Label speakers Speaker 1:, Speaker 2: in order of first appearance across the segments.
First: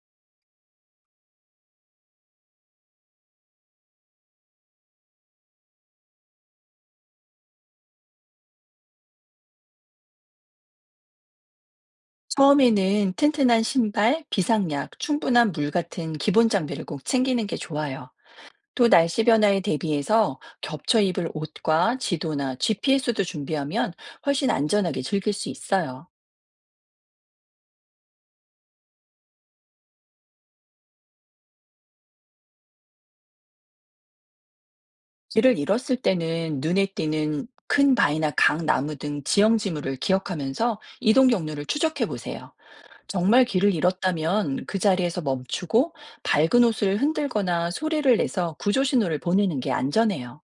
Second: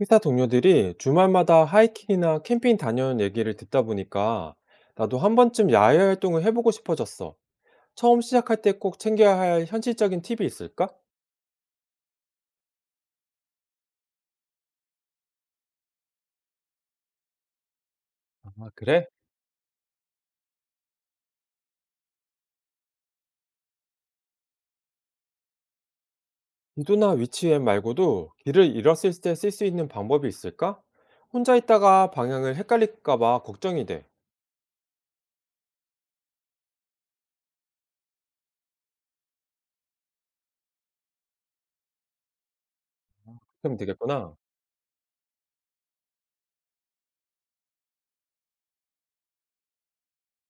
Speaker 1: 회사 동료들이 주말마다 하이킹이나 캠핑 다녀온 얘기를 듣다 보니까 나도 한 번쯤 야외 활동을 해보고 싶어졌어. 처음 시작할 때 꼭 챙겨야 할 현실적인 팁이 있을까?
Speaker 2: 처음에는 튼튼한 신발, 비상약, 충분한 물 같은 기본 장비를 꼭 챙기는 게 좋아요.
Speaker 1: 아,
Speaker 2: 또
Speaker 1: 그래?
Speaker 2: 날씨 변화에 대비해서 겹쳐 입을 옷과 지도나 GPS도 준비하면 훨씬 안전하게 즐길 수 있어요.
Speaker 1: 지도나 위치 앱 말고도 길을 잃었을 때 쓸 수 있는 방법이 있을까? 혼자 있다가 방향을 헷갈릴까봐 걱정이 돼.
Speaker 2: 길을 잃었을 때는 눈에 띄는 큰 바위나 강, 나무 등 지형 지물을 기억하면서 이동 경로를 추적해 보세요. 정말 길을
Speaker 1: 그럼 되겠구나.
Speaker 2: 잃었다면 그 자리에서 멈추고 밝은 옷을 흔들거나 소리를 내서 구조 신호를 보내는 게 안전해요.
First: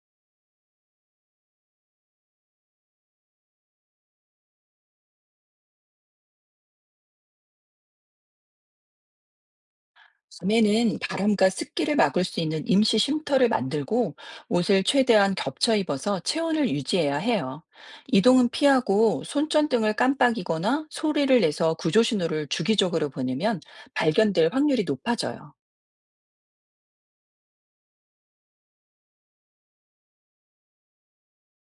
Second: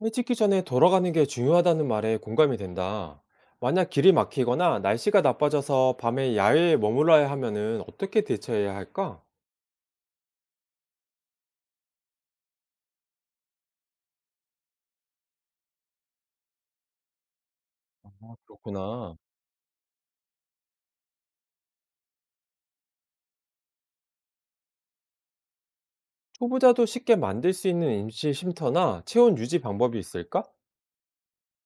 Speaker 1: 일 찍기 전에 돌아가는 게 중요하다는 말에 공감이 된다. 만약 길이 막히거나 날씨가 나빠져서 밤에 야외에 머물러야 하면은 어떻게 대처해야 할까?
Speaker 2: 밤에는 바람과 습기를 막을 수 있는 임시 쉼터를 만들고 옷을 최대한 겹쳐 입어서 체온을 유지해야 해요.
Speaker 1: 아,
Speaker 2: 이동은
Speaker 1: 그렇구나.
Speaker 2: 피하고 손전등을 깜빡이거나 소리를 내서 구조 신호를 주기적으로 보내면 발견될 확률이 높아져요.
Speaker 1: 초보자도 쉽게 만들 수 있는 임시 쉼터나 체온 유지 방법이 있을까?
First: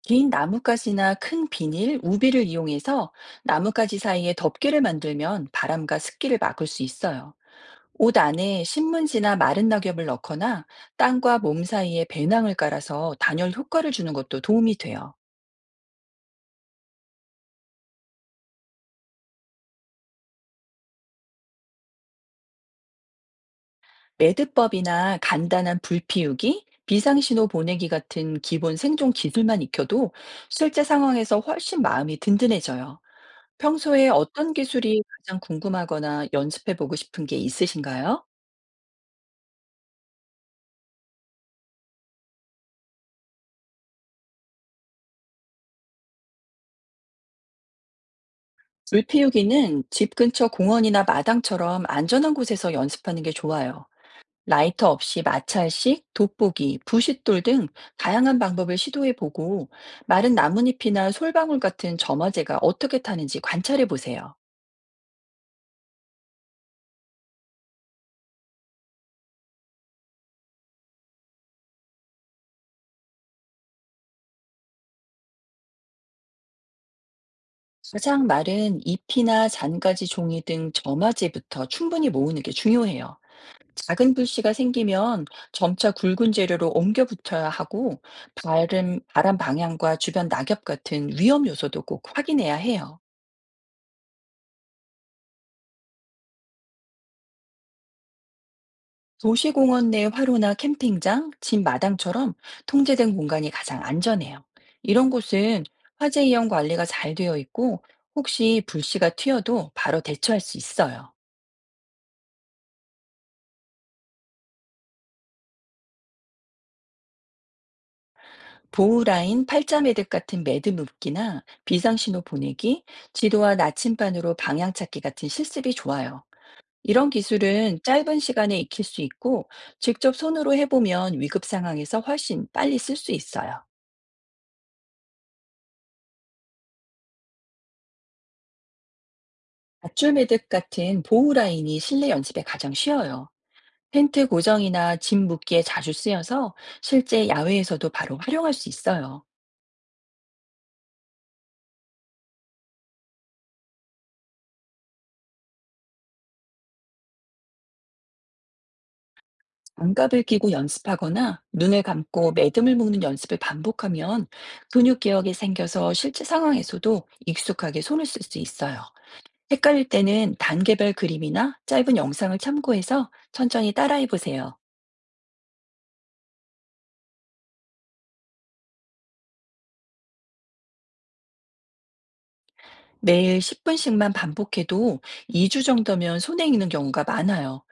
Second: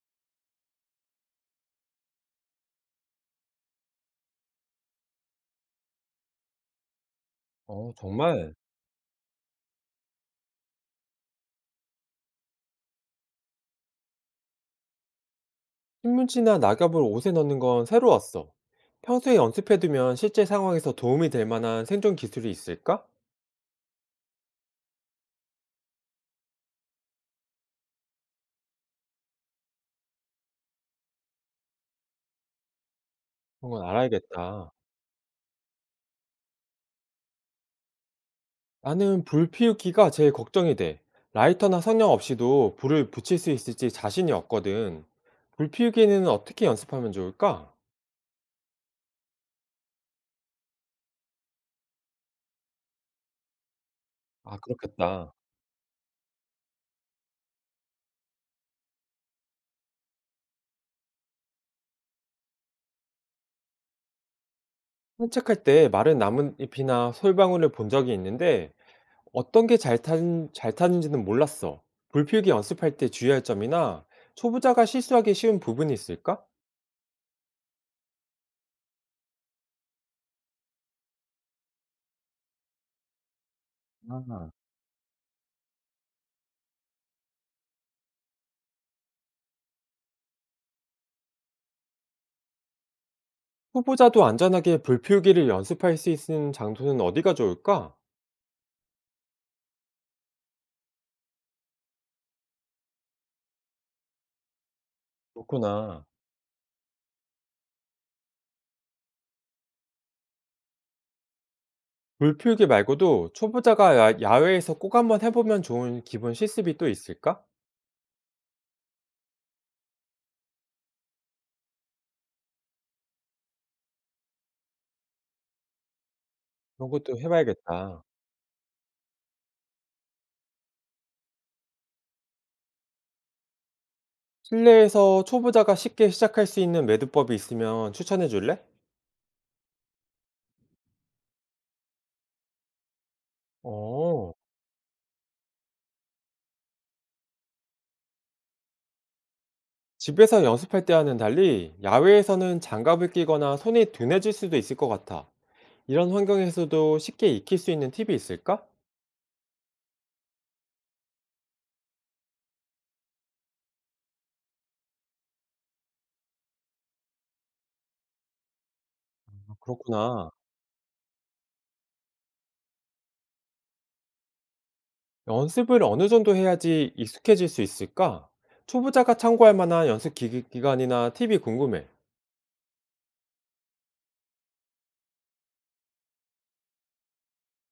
Speaker 2: 긴 나뭇가지나 큰 비닐, 우비를 이용해서 나뭇가지 사이에 덮개를 만들면 바람과 습기를 막을 수 있어요.
Speaker 1: 어,
Speaker 2: 옷
Speaker 1: 정말.
Speaker 2: 안에 신문지나 마른 낙엽을 넣거나 땅과 몸 사이에 배낭을 깔아서 단열 효과를 주는 것도 도움이 돼요.
Speaker 1: 신문지나 낙엽을 옷에 넣는 건 새로웠어. 평소에 연습해두면 실제 상황에서 도움이 될 만한 생존 기술이 있을까?
Speaker 2: 매듭법이나 간단한 불 피우기, 비상신호 보내기 같은 기본 생존 기술만 익혀도 실제 상황에서 훨씬 마음이 든든해져요.
Speaker 1: 그런 건
Speaker 2: 평소에 어떤
Speaker 1: 알아야겠다.
Speaker 2: 기술이 가장 궁금하거나 연습해보고 싶은 게 있으신가요?
Speaker 1: 나는 불 피우기가 제일 걱정이 돼. 라이터나 성냥 없이도 불을 붙일 수 있을지 자신이 없거든. 불 피우기는 어떻게 연습하면 좋을까?
Speaker 2: 불 피우기는 집 근처 공원이나 마당처럼 안전한 곳에서 연습하는 게 좋아요.
Speaker 1: 아,
Speaker 2: 라이터 없이
Speaker 1: 그렇겠다.
Speaker 2: 마찰식, 돋보기, 부싯돌 등 다양한 방법을 시도해 보고 마른 나뭇잎이나 솔방울 같은 점화제가 어떻게 타는지 관찰해 보세요.
Speaker 1: 산책할 때 마른 나뭇잎이나 솔방울을 본 적이 있는데 어떤 게 잘 타는지는 몰랐어. 불필기 연습할 때 주의할 점이나 초보자가 실수하기 쉬운 부분이 있을까?
Speaker 2: 가장 마른 잎이나 잔가지 종이 등 점화제부터 충분히 모으는 게 중요해요. 작은
Speaker 1: 아,
Speaker 2: 불씨가 생기면 점차 굵은 재료로 옮겨 붙어야 하고 바람 방향과 주변 낙엽 같은 위험 요소도 꼭 확인해야 해요.
Speaker 1: 보자도 안전하게 불필기를 연습할 수 있는 장소는 어디가 좋을까?
Speaker 2: 도시공원 내 화로나 캠핑장, 집 마당처럼 통제된 공간이 가장 안전해요. 이런 곳은
Speaker 1: 그렇구나.
Speaker 2: 화재 이용 관리가 잘 되어 있고 혹시 불씨가 튀어도 바로 대처할 수 있어요.
Speaker 1: 불필기 말고도 초보자가 야외에서 꼭 한번 해보면 좋은 기본 실습이 또 있을까?
Speaker 2: 보호라인, 팔자 매듭 같은 매듭 묶기나 비상신호 보내기, 지도와 나침반으로 방향 찾기 같은 실습이 좋아요.
Speaker 1: 그런
Speaker 2: 이런
Speaker 1: 것도
Speaker 2: 기술은
Speaker 1: 해봐야겠다.
Speaker 2: 짧은 시간에 익힐 수 있고 직접 손으로 해보면 위급 상황에서 훨씬 빨리 쓸 수 있어요.
Speaker 1: 실내에서 초보자가 쉽게 시작할 수 있는 매듭법이 있으면 추천해 줄래?
Speaker 2: 밧줄 매듭 같은 보호 라인이 실내 연습에 가장 쉬워요. 텐트
Speaker 1: 어.
Speaker 2: 고정이나 짐 묶기에 자주 쓰여서 실제 야외에서도 바로 활용할 수 있어요.
Speaker 1: 집에서 연습할 때와는 달리 야외에서는 장갑을 끼거나 손이 둔해질 수도 있을 것 같아. 이런 환경에서도 쉽게 익힐 수 있는 팁이 있을까?
Speaker 2: 안갑을 끼고 연습하거나 눈을 감고 매듭을 묶는 연습을 반복하면 근육 기억이 생겨서 실제 상황에서도 익숙하게 손을 쓸 수 있어요.
Speaker 1: 아,
Speaker 2: 헷갈릴
Speaker 1: 그렇구나.
Speaker 2: 때는 단계별 그림이나 짧은 영상을 참고해서 천천히 따라해 보세요.
Speaker 1: 연습을 어느 정도 해야지 익숙해질 수 있을까? 초보자가 참고할 만한 연습 기간이나 팁이 궁금해.
Speaker 2: 매일 10분씩만 반복해도 2주 정도면 손에 익는 경우가 많아요.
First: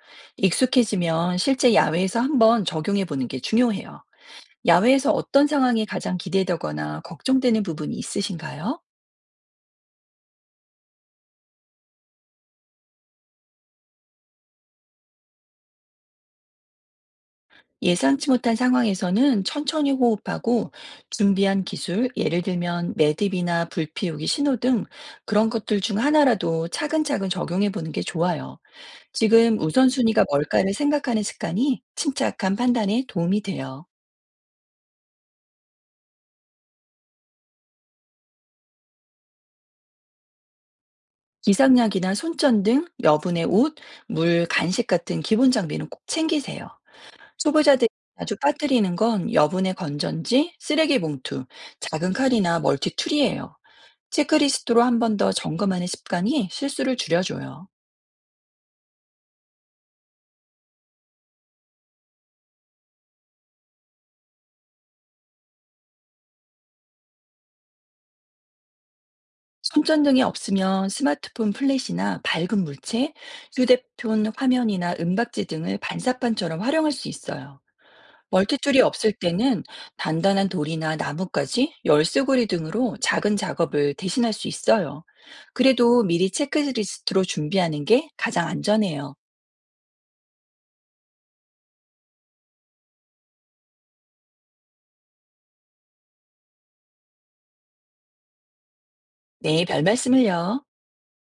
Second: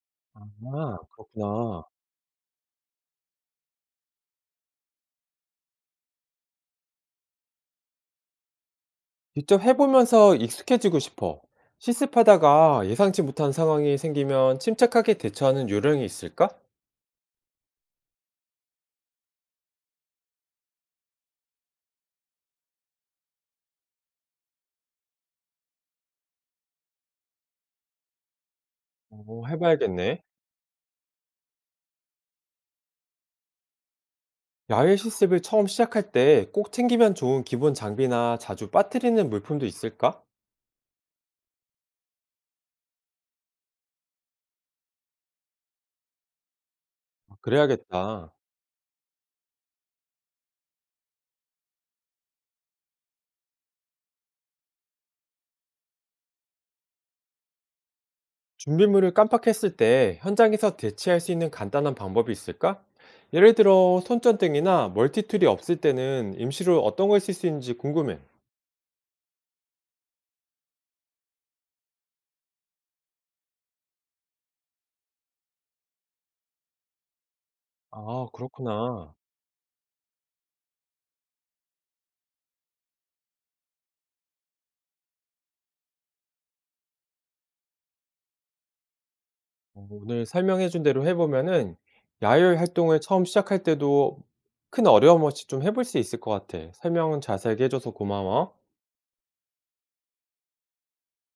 Speaker 1: 아,
Speaker 2: 익숙해지면 실제
Speaker 1: 그렇구나.
Speaker 2: 야외에서 한번 적용해 보는 게 중요해요. 야외에서 어떤 상황이 가장 기대되거나 걱정되는 부분이 있으신가요?
Speaker 1: 직접 해보면서 익숙해지고 싶어. 실습하다가 예상치 못한 상황이 생기면 침착하게 대처하는 요령이 있을까?
Speaker 2: 예상치 못한 상황에서는 천천히 호흡하고 준비한 기술, 예를 들면 매듭이나 불 피우기 신호 등 그런 것들 중 하나라도 차근차근 적용해 보는 게 좋아요.
Speaker 1: 어,
Speaker 2: 지금
Speaker 1: 해봐야겠네.
Speaker 2: 우선순위가 뭘까를 생각하는 습관이 침착한 판단에 도움이 돼요.
Speaker 1: 야외 실습을 처음 시작할 때 꼭 챙기면 좋은 기본 장비나 자주 빠뜨리는 물품도 있을까?
Speaker 2: 기상약이나 손전 등 여분의 옷, 물, 간식 같은 기본 장비는 꼭 챙기세요.
Speaker 1: 아,
Speaker 2: 초보자들이
Speaker 1: 그래야겠다.
Speaker 2: 자주 빠뜨리는 건 여분의 건전지, 쓰레기 봉투, 작은 칼이나 멀티툴이에요. 체크리스트로 한번 더 점검하는 습관이 실수를 줄여줘요.
Speaker 1: 준비물을 깜빡했을 때 현장에서 대체할 수 있는 간단한 방법이 있을까? 예를 들어 손전등이나 멀티툴이 없을 때는 임시로 어떤 걸 쓸 수 있는지 궁금해.
Speaker 2: 손전 등이 없으면 스마트폰 플래시나 밝은 물체, 휴대폰 화면이나 은박지 등을 반사판처럼 활용할 수 있어요.
Speaker 1: 아,
Speaker 2: 멀티툴이 없을
Speaker 1: 그렇구나.
Speaker 2: 때는 단단한 돌이나 나뭇가지, 열쇠고리 등으로 작은 작업을 대신할 수 있어요. 그래도 미리 체크리스트로 준비하는 게 가장 안전해요.
Speaker 1: 어, 오늘 설명해준 대로 해보면은 야외 활동을 처음 시작할 때도 큰 어려움 없이 좀 해볼 수 있을 것 같아. 설명은 자세하게 해줘서 고마워.
Speaker 2: 네, 별 말씀을요.